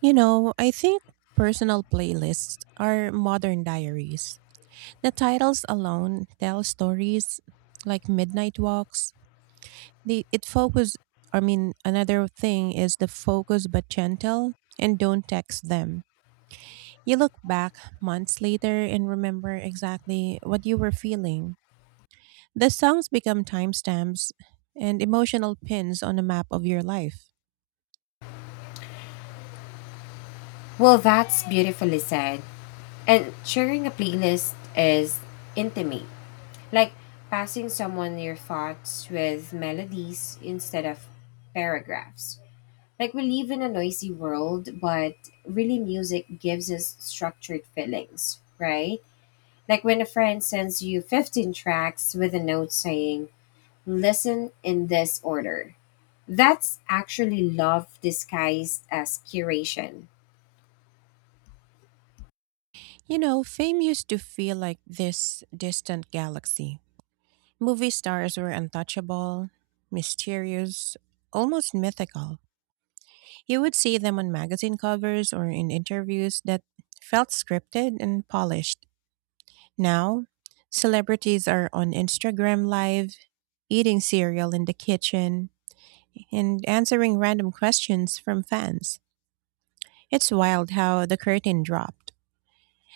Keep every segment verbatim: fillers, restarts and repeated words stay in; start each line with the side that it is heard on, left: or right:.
right: You know, I think personal playlists are modern diaries. The titles alone tell stories like midnight walks. The it focus I mean Another thing is the focus but gentle and don't text them. You look back months later and remember exactly what you were feeling. The songs become timestamps and emotional pins on a map of your life.
left: Well, that's beautifully said. And sharing a playlist is intimate, like passing someone your thoughts with melodies instead of paragraphs. Like we live in a noisy world, but really music gives us structured feelings, right? Like when a friend sends you fifteen tracks with a note saying, listen in this order. That's actually love disguised as curation.
right: You know, fame used to feel like this distant galaxy. Movie stars were untouchable, mysterious, almost mythical. You would see them on magazine covers or in interviews that felt scripted and polished. Now, celebrities are on Instagram Live, eating cereal in the kitchen, and answering random questions from fans. It's wild how the curtain dropped.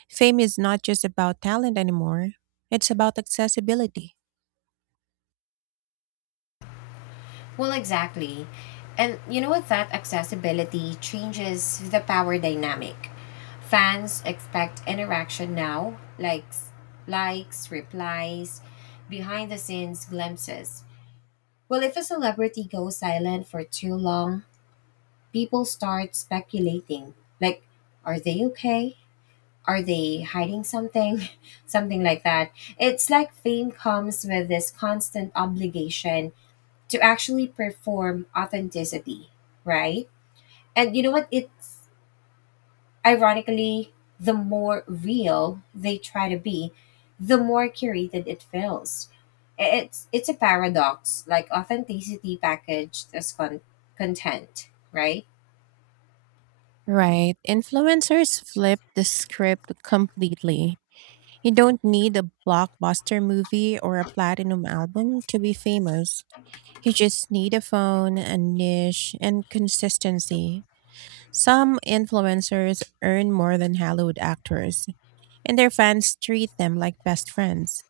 right: Fame is not just about talent anymore, it's about accessibility.
left: Well, exactly. And you know what? That accessibility changes the power dynamic. Fans expect interaction now, likes, likes, replies, behind the scenes glimpses. Well, if a celebrity goes silent for too long, people start speculating. Like, are they okay? Are they hiding something? Something like that. It's like fame comes with this constant obligation to actually perform authenticity, right? And you know what? It's Ironically, the more real they try to be, the more curated it feels. I- It's it's a paradox, like authenticity packaged as con- content, right?
right: Right. Influencers flip the script completely. You don't need a blockbuster movie or a platinum album to be famous. You just need a phone, a niche, and consistency. Some influencers earn more than Hollywood actors, and their fans treat them like best friends.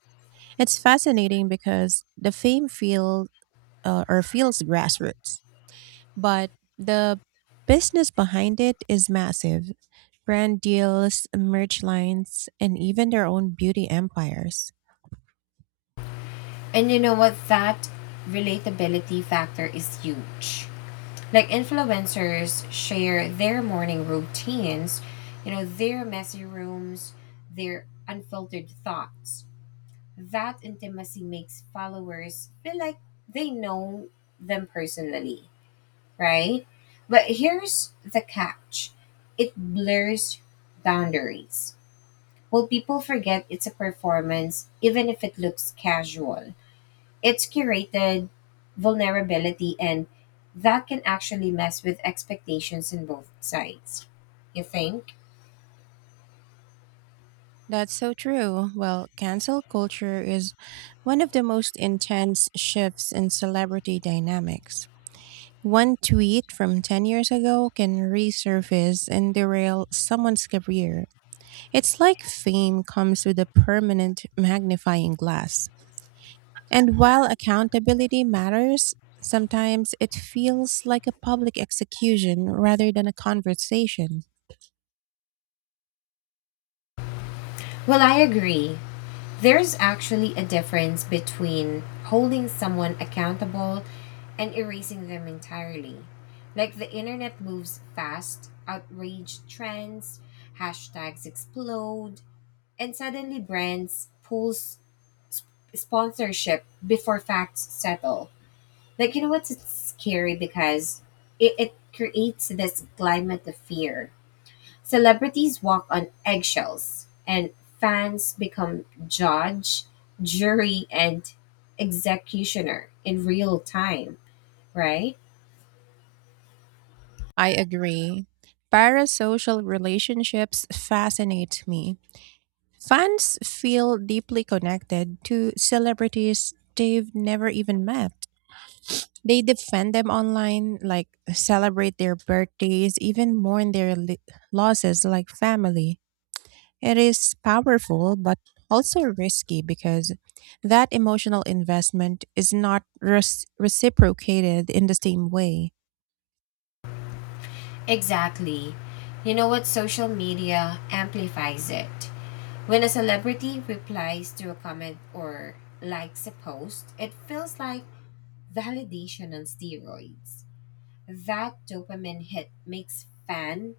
right: It's fascinating because the fame feel uh, or feels grassroots. But the business behind it is massive: brand deals, merch lines, and even their own beauty empires.
left: And you know what? That relatability factor is huge. Like influencers share their morning routines, you know, their messy rooms, their unfiltered thoughts. That intimacy makes followers feel like they know them personally, right? But here's the catch: it blurs boundaries. Well, people forget it's a performance, even if it looks casual. It's curated vulnerability, and that can actually mess with expectations in both sides. You think?
right: That's so true. Well, cancel culture is one of the most intense shifts in celebrity dynamics. One tweet from ten years ago can resurface and derail someone's career. It's like fame comes with a permanent magnifying glass. And while accountability matters, sometimes it feels like a public execution rather than a conversation.
left: Well, I agree. There's actually a difference between holding someone accountable and erasing them entirely. Like the internet moves fast, outrage trends, hashtags explode, and suddenly brands pulls sponsorship before facts settle. Like you know what's it's scary because it, it creates this climate of fear. Celebrities walk on eggshells, and fans become judge, jury, and executioner in real time, right?
right: I agree. Parasocial relationships fascinate me. Fans feel deeply connected to celebrities they've never even met. They defend them online, like celebrate their birthdays, even mourn their li- losses like family. It is powerful, but also risky because that emotional investment is not res- reciprocated in the same way.
left: Exactly. You know what? Social media amplifies it. When a celebrity replies to a comment or likes a post, it feels like validation on steroids. That dopamine hit makes fan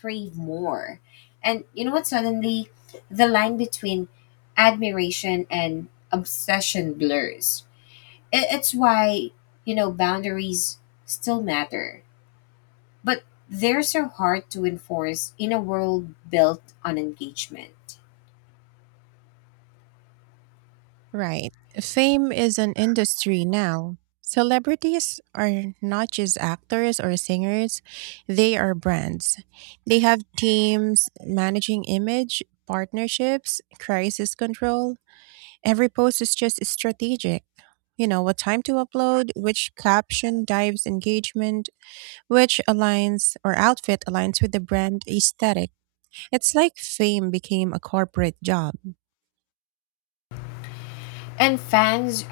left: crave more. And you know what? Suddenly, the line between admiration and obsession blurs. I- It's why, you know, boundaries still matter, but they're so hard to enforce in a world built on engagement.
right: Right. Fame is an industry now. Celebrities are not just actors or singers, they are brands. They have teams managing image, partnerships, crisis control. Every post is just strategic. You know, what time to upload, which caption drives engagement, which aligns or outfit aligns with the brand aesthetic. It's like fame became a corporate job.
left: And fans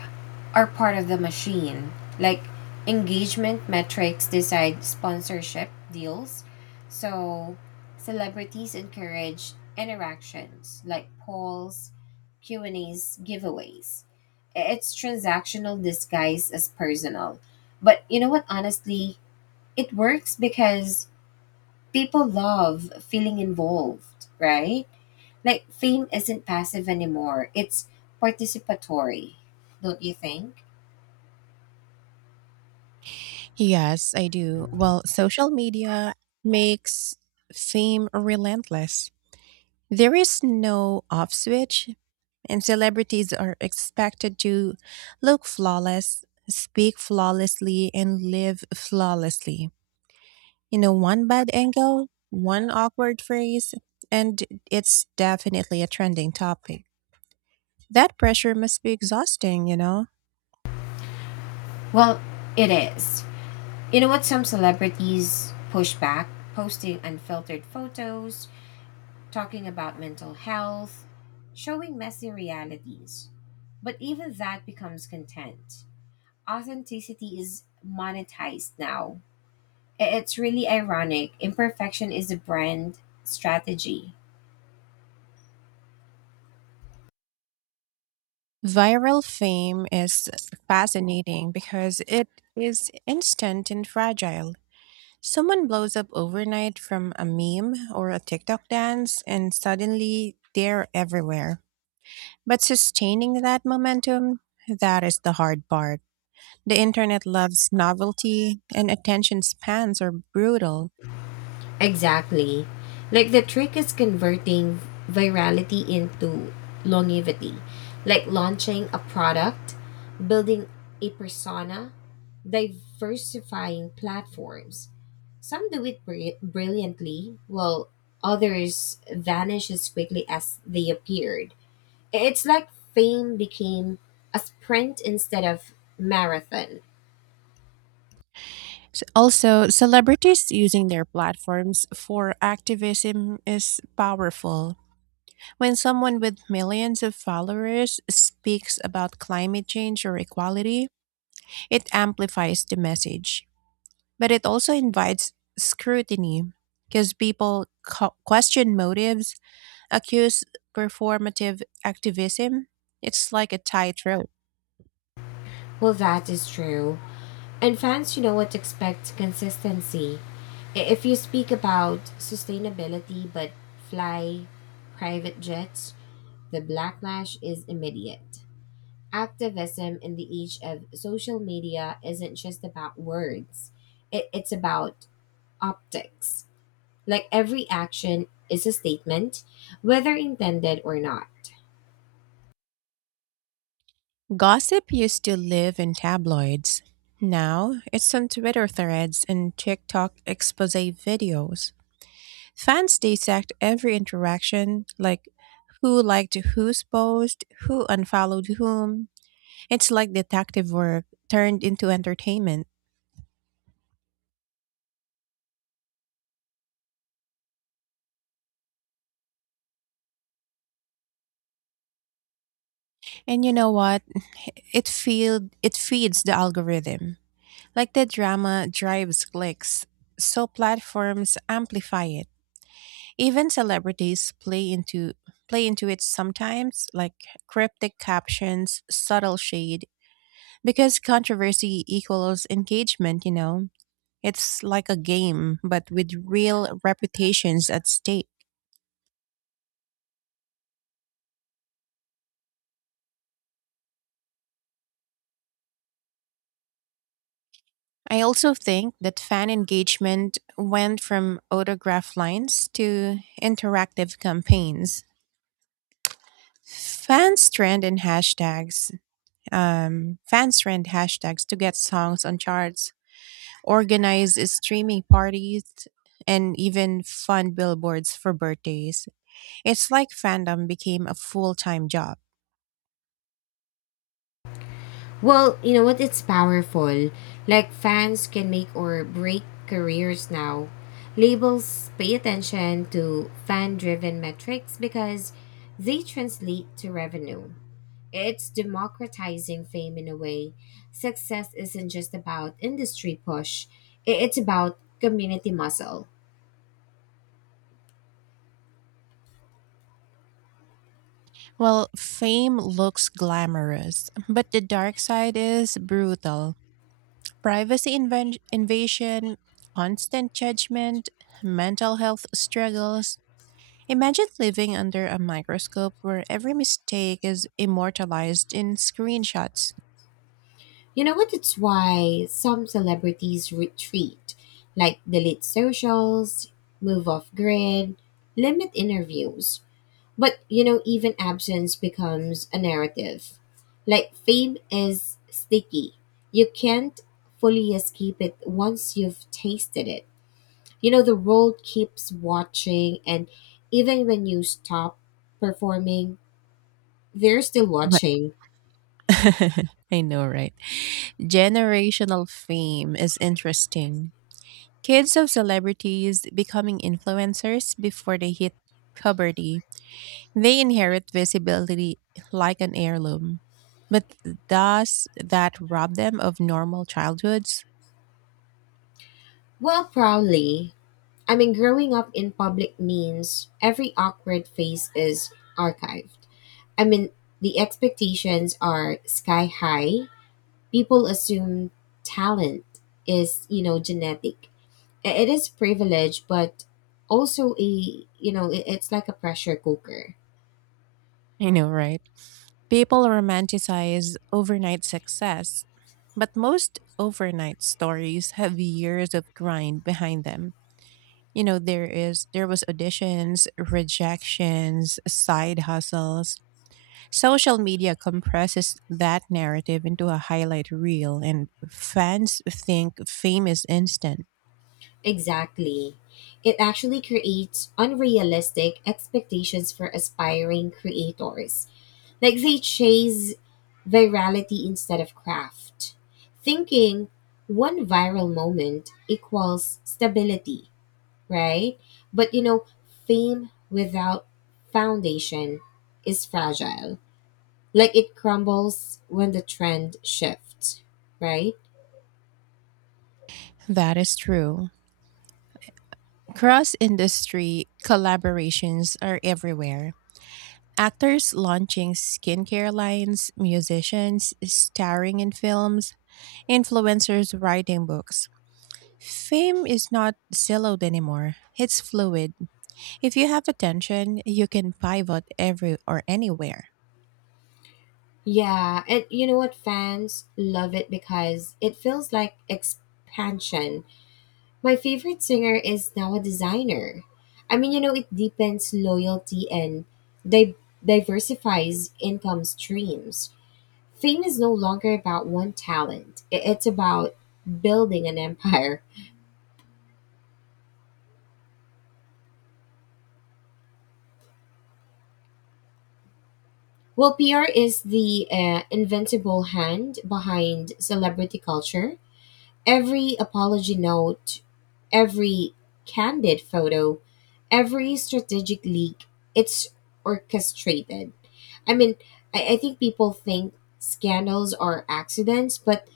left: are part of the machine. Like engagement metrics decide sponsorship deals. So celebrities encourage interactions like polls, Q&As, giveaways. It's transactional disguised as personal. But you know what honestly, it works because people love feeling involved, right? Like fame isn't passive anymore. It's participatory, don't you think?
right: Yes, I do. Well, social media makes fame relentless. There is no off switch, and celebrities are expected to look flawless, speak flawlessly, and live flawlessly. You know, one bad angle, one awkward phrase, and it's definitely a trending topic. That pressure must be exhausting, you know?
left: Well, it is. You know what some celebrities push back? Posting unfiltered photos, talking about mental health, showing messy realities. But even that becomes content. Authenticity is monetized now. I- It's really ironic. Imperfection is a brand strategy.
right: Viral fame is fascinating because it is instant and fragile. Someone blows up overnight from a meme or a TikTok dance, and suddenly they're everywhere. But sustaining that momentum, that is the hard part. The internet loves novelty, and attention spans are brutal.
left: Exactly. Like the trick is converting virality into longevity, like launching a product, building a persona, diversifying platforms. Some do it bri- brilliantly, while others vanish as quickly as they appeared. It's like fame became a sprint instead of marathon.
right: S- Also, celebrities using their platforms for activism is powerful. When someone with millions of followers speaks about climate change or equality, it amplifies the message. But it also invites scrutiny because people co- question motives, accuse performative activism. It's like a tightrope.
left: Well, that is true. And fans, you know what, to expect consistency. I- If you speak about sustainability but fly private jets, the backlash is immediate. Activism in the age of social media isn't just about words, it, it's about optics. Like every action is a statement, whether intended or not.
right: Gossip used to live in tabloids. Now it's on Twitter threads and TikTok expose videos. Fans dissect every interaction, like who liked whose post, who unfollowed whom. It's like detective work turned into entertainment. And you know what? It feed it feeds the algorithm. Like the drama drives clicks, so platforms amplify it. Even celebrities play into play into it sometimes, like cryptic captions, subtle shade, because controversy equals engagement, you know. It's like a game, but with real reputations at stake. I also think that fan engagement went from autograph lines to interactive campaigns. Fans trend and hashtags, um, Fans trend hashtags to get songs on charts, organize streaming parties, and even fund billboards for birthdays. It's like fandom became a full time job.
left: Well, you know what? It's powerful. Like fans can make or break careers now. Labels pay attention to fan driven metrics because they translate to revenue. It's democratizing fame in a way. Success isn't just about industry push, i- it's about community muscle.
right: Well, fame looks glamorous, but the dark side is brutal. Privacy inven- invasion, constant judgment, mental health struggles. Imagine living under a microscope where every mistake is immortalized in screenshots.
left: You know what? It's why some celebrities retreat, like delete socials, move off grid, limit interviews. But you know, even absence becomes a narrative. Like fame is sticky. You can't fully escape it once you've tasted it. You know, the world keeps watching, and even when you stop performing, they're still
right: Right.
left: watching.
right: I know, right? Generational fame is interesting. Kids of celebrities becoming influencers before they hit puberty. They inherit visibility like an heirloom. But does that rob them of normal childhoods?
left: Well, proudly. I mean, growing up in public means every awkward face is archived. I mean, the expectations are sky high. People assume talent is, you know, genetic. I- it is privilege, but also a, you know, it- it's like a pressure cooker.
right: I know, right? People romanticize overnight success, but most overnight stories have years of grind behind them. You know, there is there was auditions, rejections, side hustles. Social media compresses that narrative into a highlight reel and fans think fame is instant.
left: Exactly, it actually creates unrealistic expectations for aspiring creators. Like they chase virality instead of craft, thinking one viral moment equals stability, right? But you know, fame without foundation is fragile. Like it crumbles when the trend shifts, right?
right: That is true. Cross industry collaborations are everywhere. Actors launching skincare lines, musicians starring in films, influencers writing books. Fame is not siloed anymore. It's fluid. If you have attention, you can pivot every or anywhere.
left: Yeah, and you know what? Fans love it because it feels like expansion. My favorite singer is now a designer. I mean, you know, it deepens loyalty and di- diversifies income streams. Fame is no longer about one talent, I- it's about building an empire. Willpr is the uh, invincible hand behind celebrity culture. Every apology note, every candid photo, every strategic leak, it's orchestrated. I mean, I, I think people think scandals are accidents, but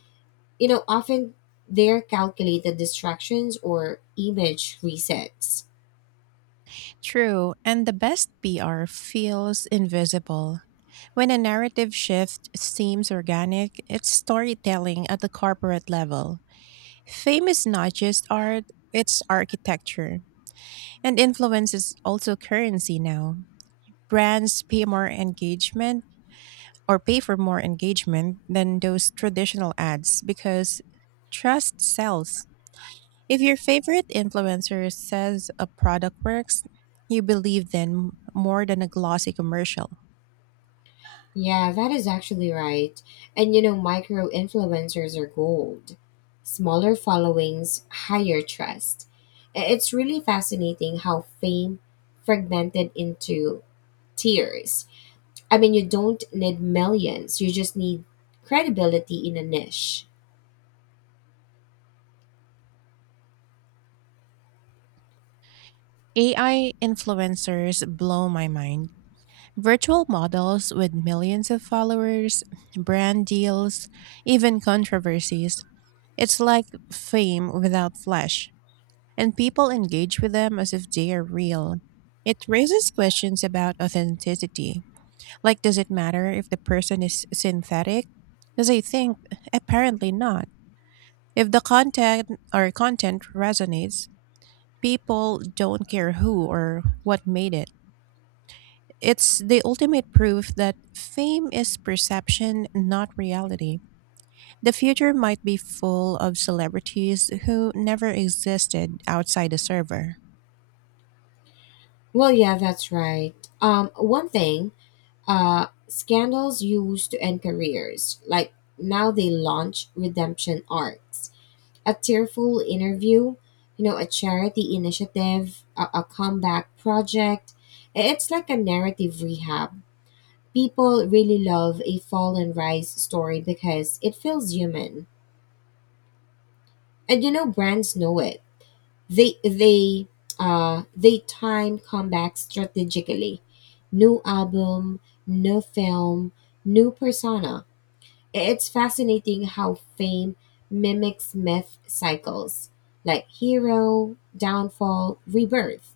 left: you know, often they're calculated distractions or image resets.
right: True, and the best P R feels invisible. When a narrative shift seems organic, it's storytelling at the corporate level. Fame is not just art, it's architecture. And influence is also currency now. Brands pay more engagement or pay for more engagement than those traditional ads because trust sells. If your favorite influencer says a product works, you believe them more than a glossy commercial.
left: Yeah, that is actually right. And you know, micro influencers are gold. Smaller followings, higher trust. I- It's really fascinating how fame fragmented into tiers. I mean, you don't need millions, you just need credibility in a niche.
right: A I influencers blow my mind. Virtual models with millions of followers, brand deals, even controversies. It's like fame without flesh, and people engage with them as if they are real. It raises questions about authenticity. Like, does it matter if the person is synthetic? Because I think apparently not. If the content or content resonates, people don't care who or what made it. It's the ultimate proof that fame is perception, not reality. The future might be full of celebrities who never existed outside the server.
left: Well, yeah, that's right. Um, one thing, uh, scandals used to end careers. Like now they launch redemption arcs: a tearful interview, you know, a charity initiative, a, a comeback project. It's like a narrative rehab. People really love a fall and rise story because it feels human. And you know, brands know it. They they uh they time comebacks strategically. New album, new film, new persona. It's fascinating how fame mimics myth cycles, like hero, downfall, rebirth.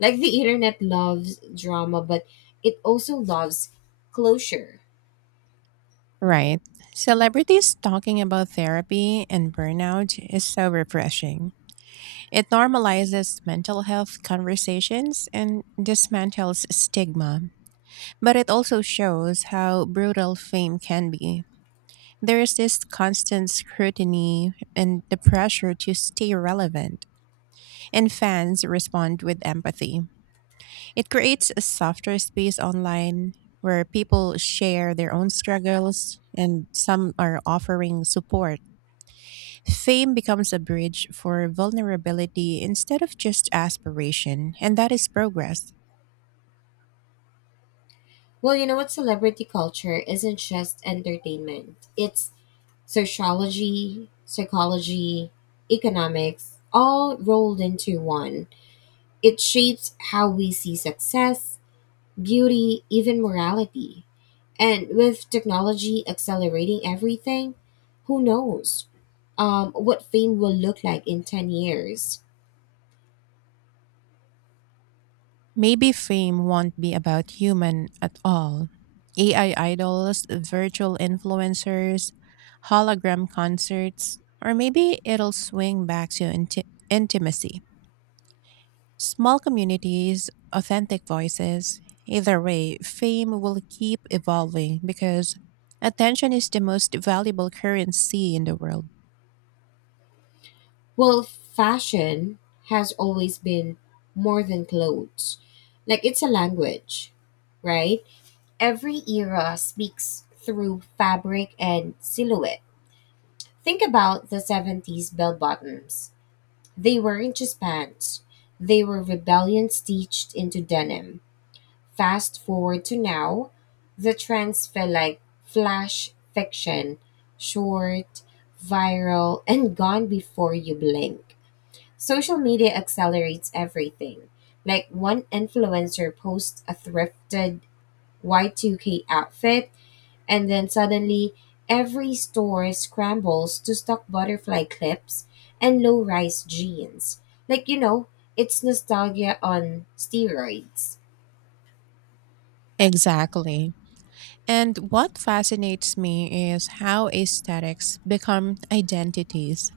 left: Like the internet loves drama, but it also loves closure.
right: Right. Celebrities talking about therapy and burnout is so refreshing. It normalizes mental health conversations and dismantles stigma, but it also shows how brutal fame can be. There is this constant scrutiny and the pressure to stay relevant, and fans respond with empathy. It creates a softer space online where people share their own struggles and some are offering support. Fame becomes a bridge for vulnerability instead of just aspiration, and that is progress.
left: Well, you know what? Celebrity culture isn't just entertainment, it's sociology, psychology, economics, all rolled into one. It shapes how we see success, beauty, even morality. And with technology accelerating everything, who knows um, what fame will look like in ten years?
right: Maybe fame won't be about human at all. A I idols, virtual influencers, hologram concerts, or maybe it'll swing back to inti- intimacy. Small communities, authentic voices. Either way, fame will keep evolving because attention is the most valuable currency in the world.
left: Well, fashion has always been more than clothes. Like, it's a language, right? Every era speaks through fabric and silhouette. Think about the seventies bell bottoms. They weren't just pants, they were rebellion stitched into denim. Fast forward to now, the trends feel like flash fiction: short, viral, and gone before you blink. Social media accelerates everything. Like one influencer posts a thrifted Y two K outfit, and then suddenly every store scrambles to stock butterfly clips and low rise jeans. Like, you know, it's nostalgia on steroids.
right: Exactly. And what fascinates me is how aesthetics become identities.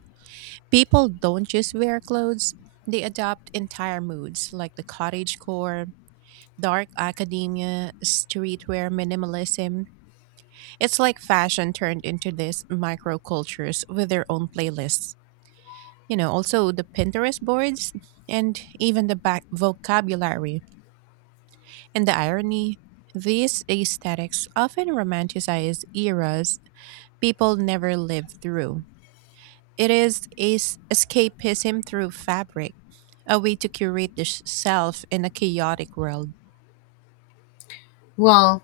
right: People don't just wear clothes, they adopt entire moods like the cottage core, dark academia, streetwear minimalism. It's like fashion turned into these microcultures with their own playlists. You know, also the Pinterest boards and even the back vocabulary. And the irony, these aesthetics often romanticize eras people never lived through. It is is escapism through fabric, a way to curate the sh- self in a chaotic world.
left: Well,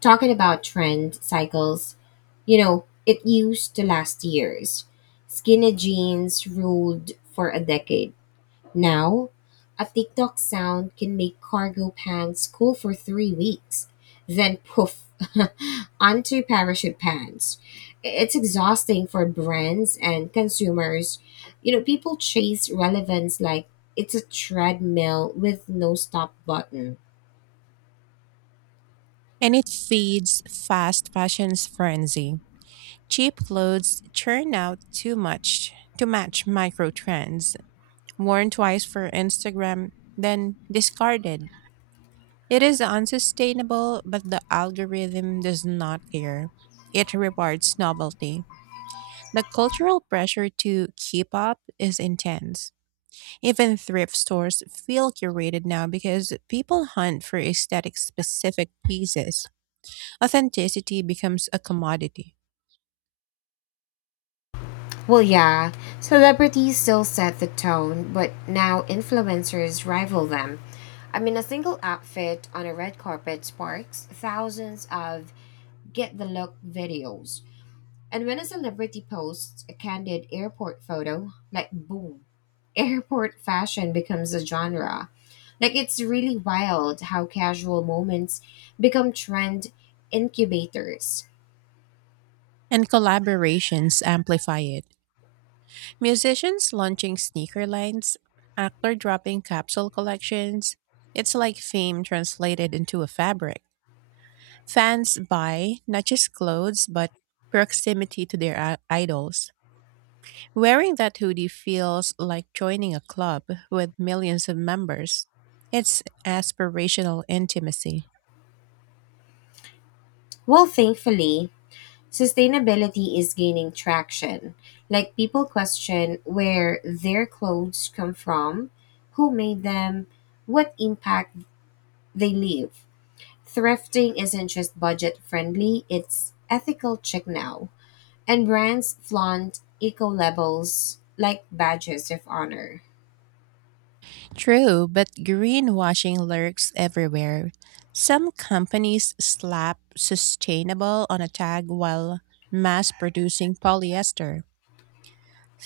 left: talking about trend cycles, you know, it used to last years. Skinny jeans ruled for a decade. Now, a TikTok sound can make cargo pants cool for three weeks, then poof, onto parachute pants. It's exhausting for brands and consumers. You know, people chase relevance like it's a treadmill with no stop button.
right: And it feeds fast fashion's frenzy. Cheap clothes churn out too much to match micro trends, worn twice for Instagram, then discarded. It is unsustainable, but the algorithm does not care. It rewards novelty. The cultural pressure to keep up is intense. Even thrift stores feel curated now because people hunt for aesthetic specific pieces. Authenticity becomes a commodity,
left: Well, yeah, celebrities still set the tone, but now influencers rival them. I mean, a single outfit on a red carpet sparks thousands of get the look videos. And when a celebrity posts a candid airport photo, like boom, airport fashion becomes a genre. Like, it's really wild how casual moments become trend incubators.
right: and collaborations amplify it. Musicians launching sneaker lines, actor dropping capsule collections. It's like fame translated into a fabric. Fans buy not just clothes, but proximity to their i- idols. Wearing that hoodie feels like joining a club with millions of members. It's aspirational intimacy.
left: Well, thankfully, sustainability is gaining traction. Like people question where their clothes come from, who made them, what impact they leave. Thrifting isn't just budget friendly, it's ethical chic now. And brands flaunt eco labels like badges of honor.
right: True, but greenwashing lurks everywhere. Some companies slap sustainable on a tag while mass producing polyester.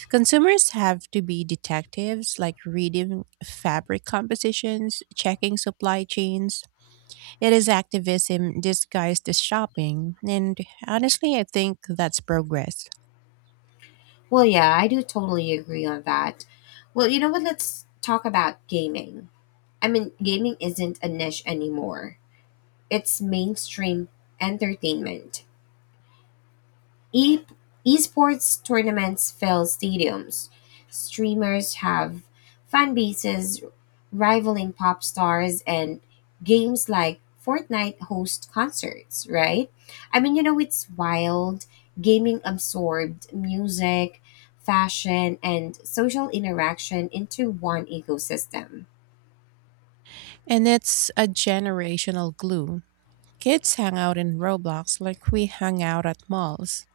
right: Consumers have to be detectives, like reading fabric compositions, checking supply chains. It is activism disguised as shopping, and honestly, I think that's progress.
left: Well, yeah, I do totally agree on that. Well, you know what? Let's talk about gaming. I mean, gaming isn't a niche anymore, its mainstream entertainment. E- Esports tournaments fill stadiums. Streamers have fan bases rivaling pop stars, and games like Fortnite host concerts, right? I mean, you know, it's wild. Gaming absorbed music, fashion, and social interaction into one ecosystem.
right: And it's a generational glue. Kids hang out in Roblox like we hung out at malls.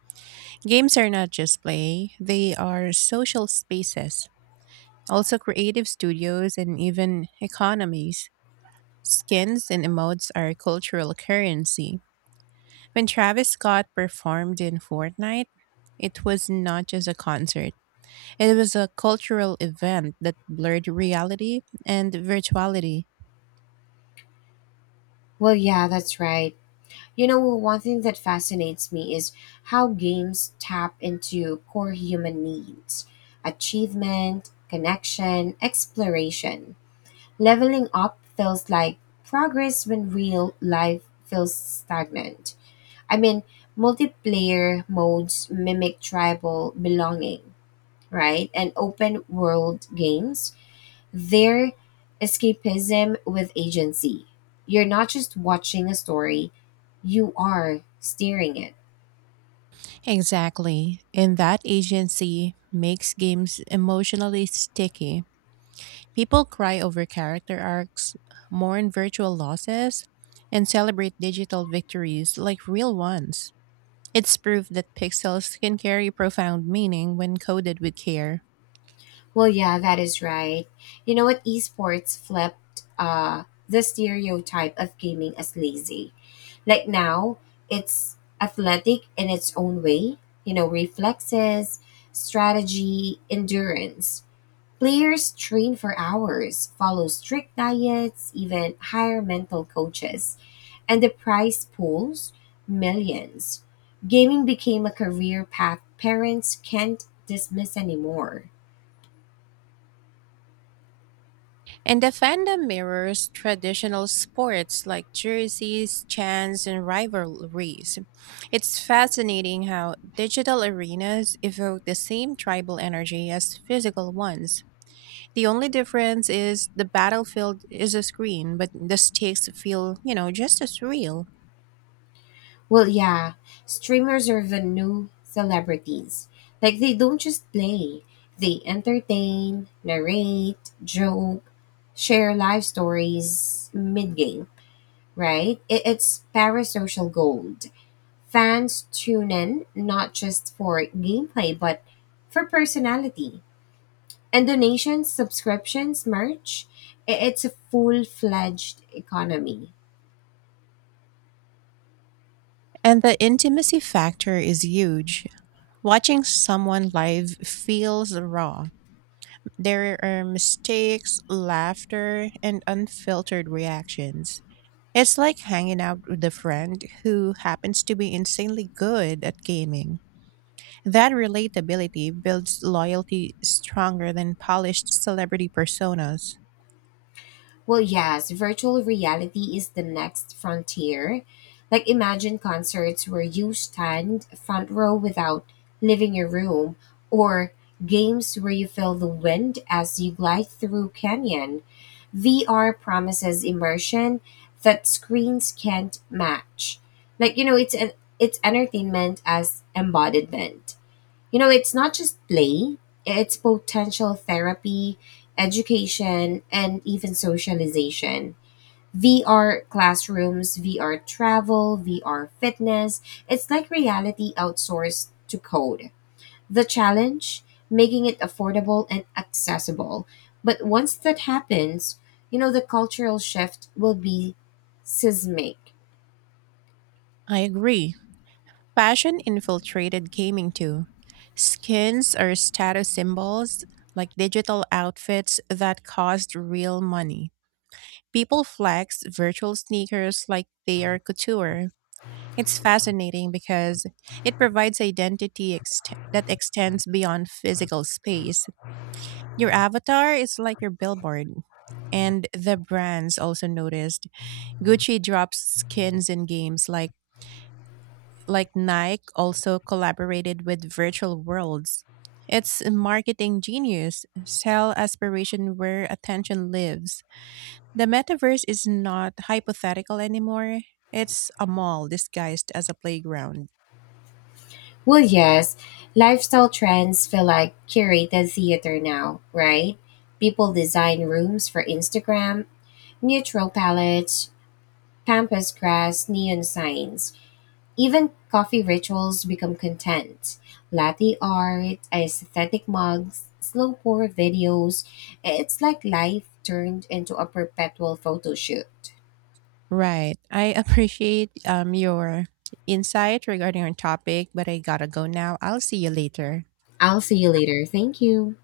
right: Games are not just play, they are social spaces, also creative studios and even economies. Skins and emotes are cultural currency. When Travis Scott performed in Fortnite, it was not just a concert. It was a cultural event that blurred reality and virtuality.
left: Well, yeah, that's right. You know, one thing that fascinates me is how games tap into core human needs: achievement, connection, exploration. Leveling up feels like progress when real life feels stagnant. I mean, multiplayer modes mimic tribal belonging, right? And open world games, their escapism with agency. You're not just watching a story, you are steering it.
right: Exactly. And that agency makes games emotionally sticky. People cry over character arcs, mourn virtual losses, and celebrate digital victories like real ones. It's proof that pixels can carry profound meaning when coded with care.
left: Well, yeah, that is right. You know what? Esports flipped uh, the stereotype of gaming as lazy. Like now, it's athletic in its own way, you know, reflexes, strategy, endurance. Players train for hours, follow strict diets, even hire mental coaches. And the prize pools, millions. Gaming became a career path parents can't dismiss anymore.
right: And the fandom mirrors traditional sports like jerseys, chants, and rivalries. It's fascinating how digital arenas evoke the same tribal energy as physical ones. The only difference is the battlefield is a screen, but the stakes feel, you know, just as real.
left: Well, yeah, streamers are the new celebrities. Like, they don't just play, they entertain, narrate, joke, share life stories mid game, right? It, it's parasocial gold. Fans tune in not just for gameplay, but for personality. And donations, subscriptions, merch, i- it's a full fledged economy.
right: And the intimacy factor is huge. Watching someone live feels raw. There are mistakes, laughter, and unfiltered reactions. It's like hanging out with a friend who happens to be insanely good at gaming. That relatability builds loyalty stronger than polished celebrity personas.
left: Well, yes, virtual reality is the next frontier. Like, imagine concerts where you stand front row without leaving your room, or games where you feel the wind as you glide through canyon. V R promises immersion that screens can't match. Like, you know, it's an, it's entertainment as embodiment. You know, it's not just play, it's potential therapy, education, and even socialization. V R classrooms, V R travel, V R fitness. It's like reality outsourced to code. The challenge, making it affordable and accessible. But once that happens, you know, the cultural shift will be seismic.
right: I agree. Fashion infiltrated gaming too. Skins are status symbols, like digital outfits that cost real money. People flex virtual sneakers like they are couture. It's fascinating because it provides identity ext- that extends beyond physical space. Your avatar is like your billboard. And the brands also noticed. Gucci drops skins in games like like Nike also collaborated with virtual worlds. It's marketing genius. Sell aspiration where attention lives. The metaverse is not hypothetical anymore. It's a mall disguised as a playground.
left: Well, yes, lifestyle trends feel like curated theater now, right? People design rooms for Instagram, neutral palettes, pampas grass, neon signs. Even coffee rituals become content. Latte art, aesthetic mugs, slow pour videos. It's like life turned into a perpetual photo shoot.
right: Right. I appreciate um, your insight regarding our topic, but I gotta go now. I'll see you later.
left: I'll see you later. Thank you.